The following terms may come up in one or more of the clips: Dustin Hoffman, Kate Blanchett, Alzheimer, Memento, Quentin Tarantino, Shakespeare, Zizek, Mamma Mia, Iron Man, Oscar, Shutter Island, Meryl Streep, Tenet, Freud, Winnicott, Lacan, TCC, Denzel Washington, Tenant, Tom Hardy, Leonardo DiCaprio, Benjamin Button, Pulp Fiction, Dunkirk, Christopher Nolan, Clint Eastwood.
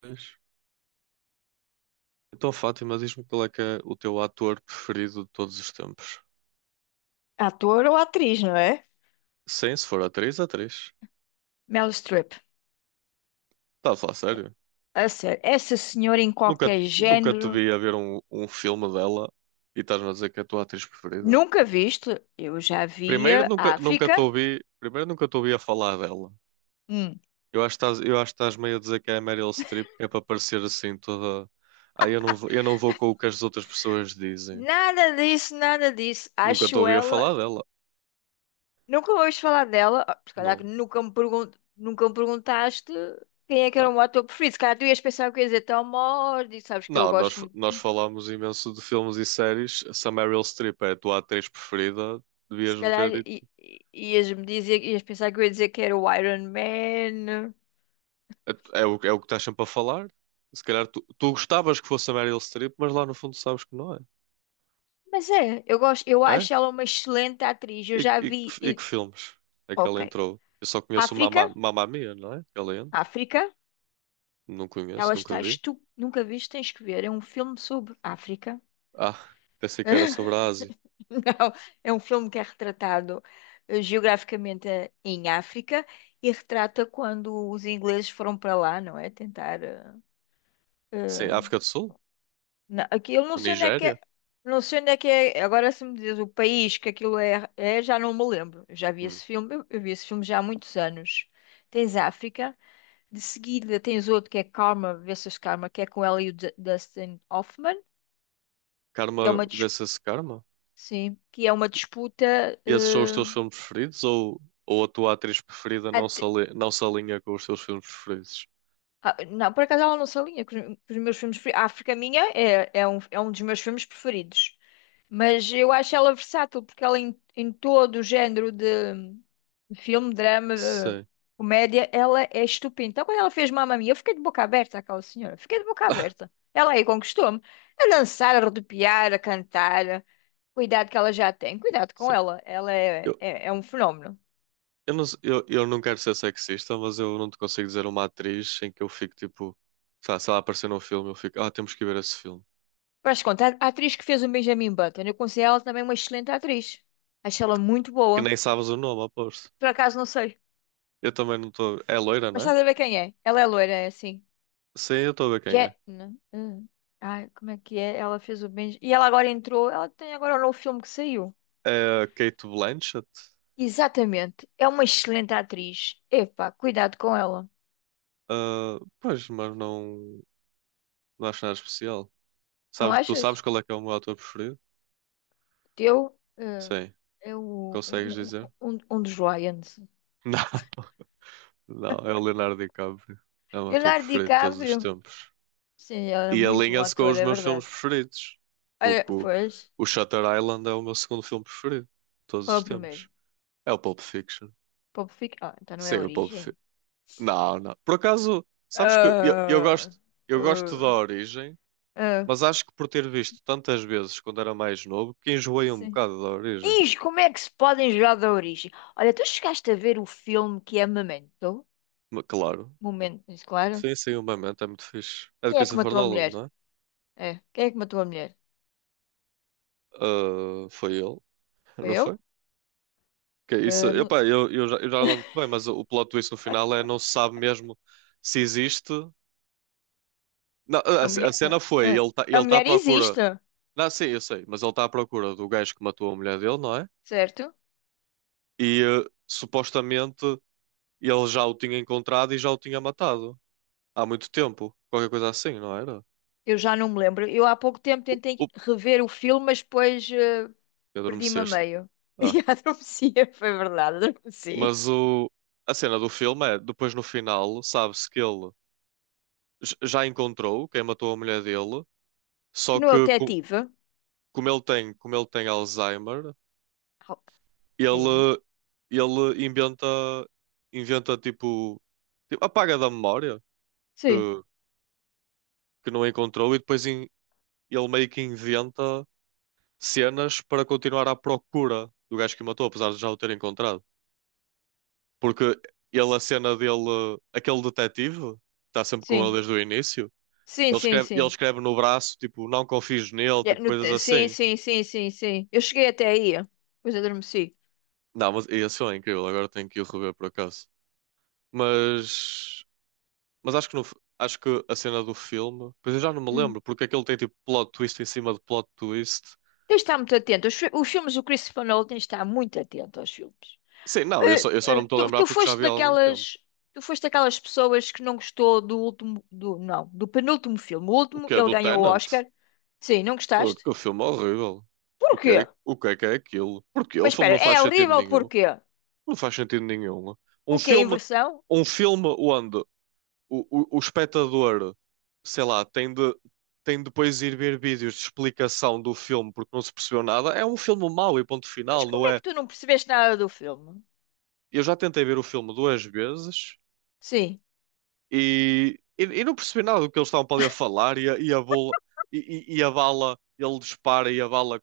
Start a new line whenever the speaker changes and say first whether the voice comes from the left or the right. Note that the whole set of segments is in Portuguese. right: Pois. Então, Fátima, diz-me qual é que é o teu ator preferido de todos os tempos?
left: Ator ou atriz, não é?
right: Sim, se for atriz, atriz.
left: Meryl Streep.
right: Estás a falar sério?
left: A sério, essa senhora em
right: Nunca,
left: qualquer
right: nunca te
left: género,
right: vi a ver um filme dela e estás-me a dizer que é a tua atriz preferida.
left: nunca viste? Eu já
right: Primeiro,
left: via
right: nunca
left: África.
right: te ouvi, primeiro, nunca te ouvi a falar dela.
left: Hum.
right: Eu acho que estás meio a dizer que é a Meryl Streep, que é para parecer assim toda. Eu não vou com o que as outras pessoas dizem.
left: Nada disso, nada disso.
right: Nunca te
left: Acho
right: ouvi a
left: ela.
right: falar dela.
left: Nunca ouvi falar dela. Ah, se calhar
right: Não.
left: que nunca me perguntaste quem é que era
right: Tá.
left: o meu ator preferido. Se calhar tu ias pensar que eu ia dizer Tom Hardy, sabes que eu
right: Não, nós,
left: gosto muito.
right: nós falámos imenso de filmes e séries. Se a Meryl Streep é a tua atriz preferida,
left: Se
right: devias-me
left: calhar
right: ter dito.
left: ias-me dizer, ias pensar que eu ia dizer que era o Iron Man.
right: É o que estás sempre a falar. Se calhar tu gostavas que fosse a Meryl Streep, mas lá no fundo sabes que não é.
left: Mas é, eu gosto, eu
right: É?
left: acho ela uma excelente atriz. Eu já vi.
right: E que
left: Em-
right: filmes é que ela
left: Ok.
right: entrou? Eu só conheço o
left: África,
right: Mamma Mia, não é? Que ela entra.
left: África,
right: Não conheço, nunca vi.
left: Nunca viste, tens que ver. É um filme sobre África.
right: Ah, pensei que era sobre a Ásia.
left: Não, é um filme que é retratado geograficamente em África e retrata quando os ingleses foram para lá, não é? Tentar.
right: Sim,
left: Eh,
right: África do Sul?
left: Aqui, eu não
right: Ou
left: sei onde é que
right: Nigéria?
left: é. Não sei onde é que é. Agora, se me diz o país que aquilo é, é, já não me lembro. Eu já vi
right: Hum.
left: esse filme. Eu vi esse filme já há muitos anos. Tens África. De seguida, tens outro que é Karma versus Karma, que é com ela e o Dustin Hoffman, que é
right: Karma, vê-se esse Karma?
left: sim, que é uma disputa.
right: E esses são os
left: eh,
right: teus filmes preferidos? Ou a tua atriz preferida não se alinha com os teus filmes preferidos?
left: Ah, não, por acaso ela não se alinha com com os meus filmes. A África Minha é, é um dos meus filmes preferidos. Mas eu acho ela versátil porque ela em todo o género de filme, drama,
right: Sim.
left: comédia, ela é estupenda. Então quando ela fez Mamma Mia, eu fiquei de boca aberta aquela senhora. Fiquei de boca
right: Ah,
left: aberta. Ela aí conquistou-me. A dançar, a rodopiar, a cantar. Cuidado que ela já tem. Cuidado com
right: sim.
left: ela. Ela
right: Eu,
left: é, é, é um fenómeno.
right: eu não quero ser sexista, mas eu não te consigo dizer uma atriz em que eu fico tipo, tá, se ela aparecer num filme, eu fico, ah, temos que ver esse filme.
left: Mas conta, a atriz que fez o Benjamin Button, eu considero ela também uma excelente atriz. Acho ela muito
right: Que
left: boa.
right: nem sabes o nome, aposto.
left: Por acaso não sei.
right: Eu também não estou. É loira,
left: Mas
right: não é?
left: estás a ver quem é? Ela é loira, é assim.
right: Sim, eu estou a ver quem
left: Je...
right: é.
left: não. Ai, como é que é? Ela fez o Benjamin. E ela agora entrou. Ela tem agora um novo filme que saiu.
right: É a Kate Blanchett.
left: Exatamente. É uma excelente atriz. Epá, cuidado com ela.
right: Ah, pois, mas não, não acho nada especial.
left: Não
right: Sabes, tu sabes
left: achas?
right: qual é que é o meu ator preferido?
left: Teu
right: Sim.
left: é o,
right: Consegues
left: um,
right: dizer?
left: um dos Lions.
right: Não, não, é o Leonardo DiCaprio. É o meu ator
left: Leonardo
right: preferido de todos os
left: DiCaprio.
right: tempos.
left: Sim, ela é
right: E
left: muito bom
right: alinha-se com
left: ator,
right: os
left: é
right: meus filmes
left: verdade.
right: preferidos.
left: Olha,
right: Porque o,
left: pois,
right: o Shutter Island é o meu segundo filme preferido de todos
left: qual é
right: os
left: o
right: tempos.
left: primeiro?
right: É o Pulp Fiction.
left: Ah, então não é
right: Sim, o Pulp
left: origem?
right: Fiction. Não, não. Por acaso, sabes que eu
left: Ah,
right: gosto, eu gosto da
left: ah,
right: origem,
left: ah,
right: mas acho que por ter visto tantas vezes quando era mais novo, que enjoei um
left: sim.
right: bocado da origem.
left: Ih, como é que se podem jogar da origem? Olha, tu chegaste a ver o filme que é Memento?
right: Mas, claro.
left: Momento, isso, claro.
right: Sim, sim, o Memento é muito fixe. É de
left: Quem é que
right: Christopher
left: matou a
right: Nolan,
left: mulher?
right: não é?
left: É, quem é que matou a mulher?
right: Ah, foi ele,
left: Foi
right: não foi?
left: eu?
right: Que isso,
left: Ah, não-
right: epá, eu já não lembro muito bem, mas o plot twist no final é não se sabe mesmo se existe. Não, a,
left: A
right: a
left: mulher...
right: cena foi,
left: ah. A
right: ele tá à
left: mulher
right: procura.
left: existe,
right: Não, sim, eu sei, mas ele está à procura do gajo que matou a mulher dele, não é?
left: certo?
right: Supostamente ele já o tinha encontrado e já o tinha matado há muito tempo, qualquer coisa assim, não era?
left: Eu já não me lembro. Eu há pouco tempo
right: U-
left: tentei
right: up,
left: rever o filme, mas depois perdi-me a
right: Adormeceste.
left: meio.
right: Ah.
left: E adormeci, foi verdade, adormeci.
right: Mas a cena do filme é, depois no final, sabe-se que ele já encontrou quem matou a mulher dele.
left: Que
right: Só
left: não é o
right: que co-
left: detetive?
right: Como ele tem, como ele tem Alzheimer,
left: Ho- sim
right: ele, ele inventa tipo, tipo, apaga da memória que,
left: sim,
right: que não encontrou e ele meio que inventa cenas para continuar à procura do gajo que o matou, apesar de já o ter encontrado. Porque a cena dele, aquele detetive, que está sempre com ele
left: sim,
right: desde o início,
left: sim, sim,
right: ele
left: sim.
right: escreve no braço, tipo, não confies nele,
left: É,
right: tipo,
left: no
right: coisas
left: te- Sim,
right: assim.
left: sim, sim, sim, sim. Eu cheguei até aí, depois adormeci.
right: Não, mas esse filme é incrível, agora tenho que ir rever por acaso. Mas. Mas acho que, no f- acho que a cena do filme, pois eu já não me
left: Hum.
right: lembro, porque aquilo tem tipo plot twist em cima de plot twist.
left: Tens de estar muito atento. Os filmes do Christopher Nolan tens de estar muito atento aos filmes.
right: Sim, não,
left: Eh,
right: eu só não
left: eh,
right: me estou a
left: tu,
right: lembrar
left: tu
right: porque já
left: foste
right: vi há algum tempo.
left: daquelas, tu foste daquelas pessoas que não gostou do último, não, do penúltimo filme. O
right: O
left: último,
right: que é
left: ele
right: do
left: ganhou o
right: Tenant?
left: Oscar. Sim, não
right: Oh,
left: gostaste?
right: que filme horrível.
left: Porquê?
right: O que é aquilo? Porque o
left: Mas
right: filme
left: espera,
right: não faz
left: é
right: sentido
left: horrível
right: nenhum.
left: porquê?
right: Não faz sentido nenhum. Um
left: O que é
right: filme,
left: inversão?
right: Um filme onde o espectador, sei lá, tem de depois ir ver vídeos de explicação do filme porque não se percebeu nada, é um filme mau e ponto
left: Mas
right: final,
left: como
right: não
left: é que
right: é?
left: tu não percebeste nada do filme?
right: Eu já tentei ver o filme duas vezes
left: Sim.
right: e não percebi nada do que eles estavam para ali a falar e e a bola e a bala, ele dispara e a bala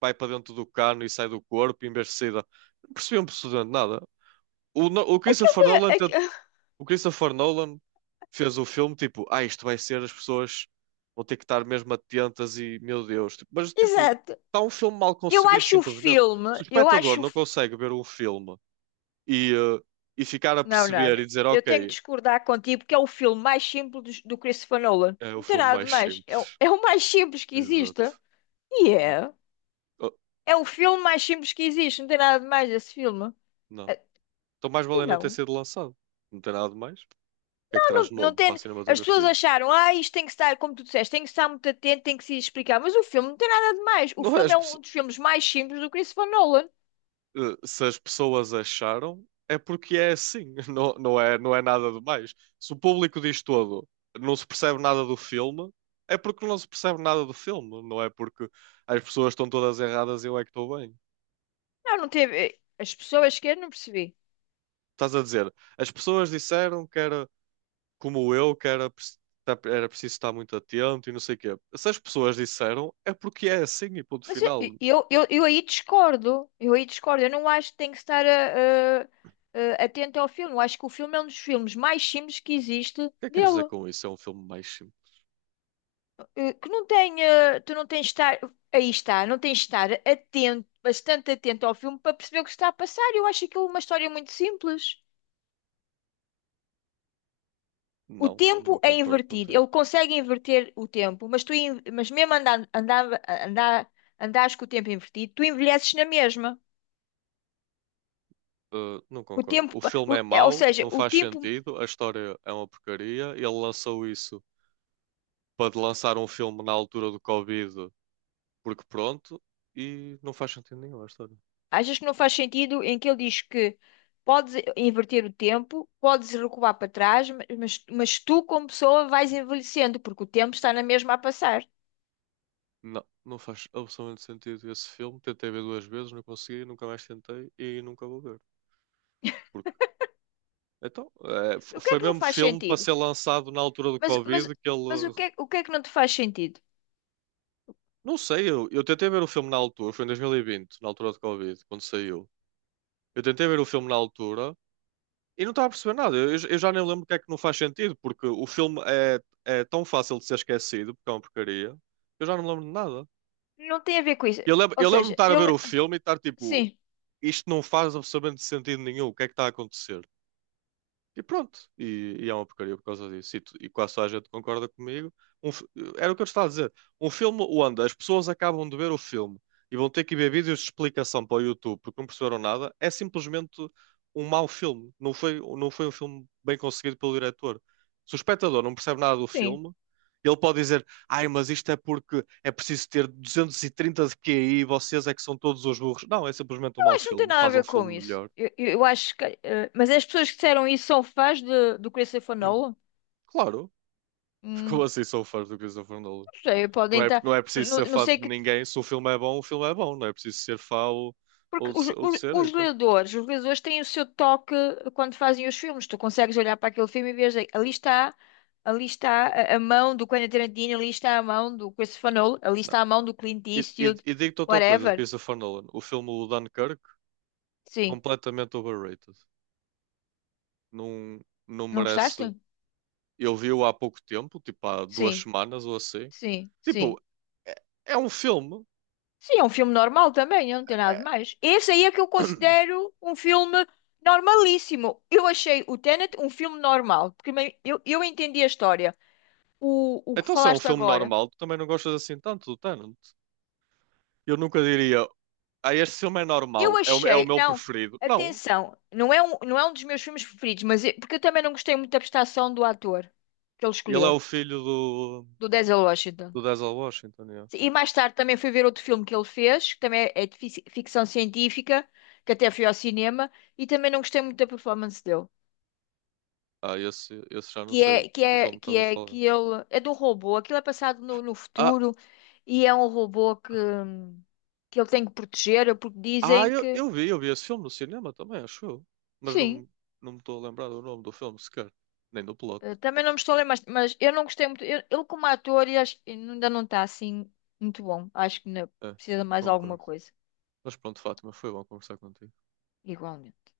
right: vai para dentro do cano e sai do corpo em vez de sair da... Não percebi absolutamente nada. O, No- o
left: Aquilo
right: Christopher Nolan,
left: é,
right: tent-
left: é
right: O Christopher Nolan fez o filme tipo, ah, isto vai ser, as pessoas vão ter que estar mesmo atentas e, meu Deus, tipo, mas tipo,
left: Exato.
right: está um filme mal
left: Eu
right: conseguido,
left: acho o
right: simplesmente.
left: filme,
right: Se o
left: eu
right: espectador
left: acho. O
right: não
left: fi-
right: consegue ver um filme e, eh, e ficar a
left: Não, não,
right: perceber
left: não.
right: e dizer,
left: Eu tenho que
right: ok.
left: discordar contigo porque é o filme mais simples do Christopher Nolan.
right: É o
left: Não tem
right: filme
left: nada de
right: mais
left: mais. É,
right: simples.
left: é o mais simples que existe.
right: Exato.
left: E
right: É.
left: é.
right: Oh,
left: É o filme mais simples que existe. Não tem nada de mais esse filme.
right: não.
left: É-
right: Então mais
left: E
right: vale nem ter
left: não.
right: sido lançado. Não tem nada de mais. O que é que traz de
left: Não
right: novo para a
left: tem. As pessoas
right: cinematografia?
left: acharam, ah, isto tem que estar, como tu disseste, tem que estar muito atento, tem que se explicar. Mas o filme não tem nada de mais. O
right: Não é
left: filme
right: as
left: é
right: pesso-
left: um dos filmes mais simples do Christopher Nolan.
right: eh, Se as pessoas acharam, é porque é assim. Não, não é nada de mais. Se o público diz todo, não se percebe nada do filme, é porque não se percebe nada do filme. Não é porque as pessoas estão todas erradas e eu é que estou bem.
left: Não, não teve. As pessoas que eu não percebi.
right: Estás a dizer, as pessoas disseram que era como eu, que era, preci- tá- era preciso estar muito atento e não sei o quê. Se as pessoas disseram, é porque é assim e ponto
left: Mas eu,
right: final. O
left: eu, eu, eu aí discordo. Eu aí discordo. Eu não acho que tem que estar atento ao filme. Eu acho que o filme é um dos filmes mais simples que existe
right: que é que queres dizer
left: dele.
right: com isso? É um filme mais simples.
left: Que não tem, eh, tu não tens de estar, aí está, não tens de estar atento, bastante atento ao filme para perceber o que está a passar. Eu acho aquilo uma história muito simples. O
right: Não,
left: tempo
right: não
left: é
right: concordo
left: invertido.
right: contigo.
left: Ele consegue inverter o tempo, mas mas mesmo andares com o tempo invertido, tu envelheces na mesma.
right: Não
left: O
right: concordo.
left: tempo,
right: O
left: pa-
right: filme
left: o-
right: é
left: é, ou
right: mau,
left: seja,
right: não
left: o
right: faz
left: tempo
right: sentido, a história é uma porcaria. Ele lançou isso para lançar um filme na altura do Covid, porque pronto, e não faz sentido nenhum a história.
left: Achas que não faz sentido em que ele diz que podes inverter o tempo, podes recuar para trás, mas tu, como pessoa, vais envelhecendo, porque o tempo está na mesma a passar.
right: Não, não faz absolutamente sentido esse filme. Tentei ver duas vezes, não consegui, nunca mais tentei e nunca vou ver. Porque
left: O que é
right: Foi
left: que não
right: mesmo
left: faz
right: filme para
left: sentido?
right: ser lançado na altura do
left: Mas, mas,
right: Covid que
left: mas
right: ele.
left: o que é que não te faz sentido?
right: Não sei, eu tentei ver o filme na altura, foi em 2020, na altura do Covid, quando saiu. Eu tentei ver o filme na altura e não estava a perceber nada. Eu já nem lembro o que é que não faz sentido, porque o filme é tão fácil de ser esquecido, porque é uma porcaria. Que Eu já não lembro de nada.
left: Não tem a ver com isso. Ou
right: Eu lembro-me de
left: seja,
right: estar a
left: eu.
right: ver o filme e estar tipo,
left: Sim,
right: isto não faz absolutamente sentido nenhum, o que é que está a acontecer? E pronto, e é uma porcaria por causa disso. E quase toda a gente concorda comigo. Um fi- Era o que eu te estava a dizer. Um filme onde as pessoas acabam de ver o filme e vão ter que ver vídeos de explicação para o YouTube porque não perceberam nada, é simplesmente um mau filme. Não foi um filme bem conseguido pelo diretor. Se o espectador não percebe nada do
left: sim.
right: filme, ele pode dizer: Ai, mas isto é porque é preciso ter 230 de QI e vocês é que são todos os burros. Não, é simplesmente um
left: Eu
right: mau
left: acho que não tem
right: filme.
left: nada a
right: Faz um
left: ver com
right: filme
left: isso.
right: melhor.
left: Eu acho que. Mas as pessoas que disseram isso são fãs de, do Christopher Nolan?
right: Claro. Como
left: Hum,
right: assim sou fã do Christopher Nolan?
left: não sei, podem estar.
right: Não é preciso
left: Não,
right: ser
left: não
right: fã de
left: sei que
right: ninguém. Se o filme é bom, o filme é bom. Não é preciso ser fã
left: Porque
right: ou de ser hater.
left: os leitores têm o seu toque quando fazem os filmes. Tu consegues olhar para aquele filme e vês ali está a mão do Quentin Tarantino, ali está a mão do Christopher Nolan, ali
right: Não.
left: está a mão do Clint Eastwood,
right: E digo-te outra coisa de
left: whatever.
right: Christopher Nolan. O filme o Dunkirk,
left: Sim.
right: completamente overrated. Não, não
left: Não
right: merece.
left: gostaste?
right: Eu vi-o há pouco tempo, tipo há duas
left: Sim,
right: semanas ou assim.
left: sim, sim.
right: Tipo, é, é um filme.
left: Sim, é um filme normal também, não tem nada de
right: É-
left: mais. Esse aí é que eu considero um filme normalíssimo. Eu achei o Tenet um filme normal, porque eu entendi a história. O que
right: Então, se é um
left: falaste
right: filme
left: agora.
right: normal, tu também não gostas assim tanto do Tenant. Eu nunca diria, ah, este filme é
left: Eu
right: normal, é o
left: achei,
right: meu
left: não,
right: preferido. Não.
left: atenção, não é um, não é um dos meus filmes preferidos, porque eu também não gostei muito da prestação do ator que ele
right: Ele é
left: escolheu,
right: o filho do,
left: do Denzel Washington.
right: do Denzel Washington, yeah.
left: E mais tarde também fui ver outro filme que ele fez, que também é de ficção científica, que até fui ao cinema, e também não gostei muito da performance dele.
right: Ah, esse já não sei o filme que
left: Que
right: estás a
left: é,
right: falar.
left: que ele é de um robô, aquilo é passado no
right: Ah,
left: futuro e é um robô que ele tem que proteger, porque dizem que,
right: eu vi esse filme no cinema também, acho eu. Mas não,
left: sim.
right: me- não me estou a lembrar do nome do filme sequer, nem do plot.
left: Também não me estou a lembrar, mas eu não gostei muito. Ele, como ator, ainda não está assim muito bom. Acho que ainda
right: É,
left: precisa de mais alguma
right: concordo.
left: coisa,
right: Mas pronto, Fátima, foi bom conversar contigo.
left: igualmente.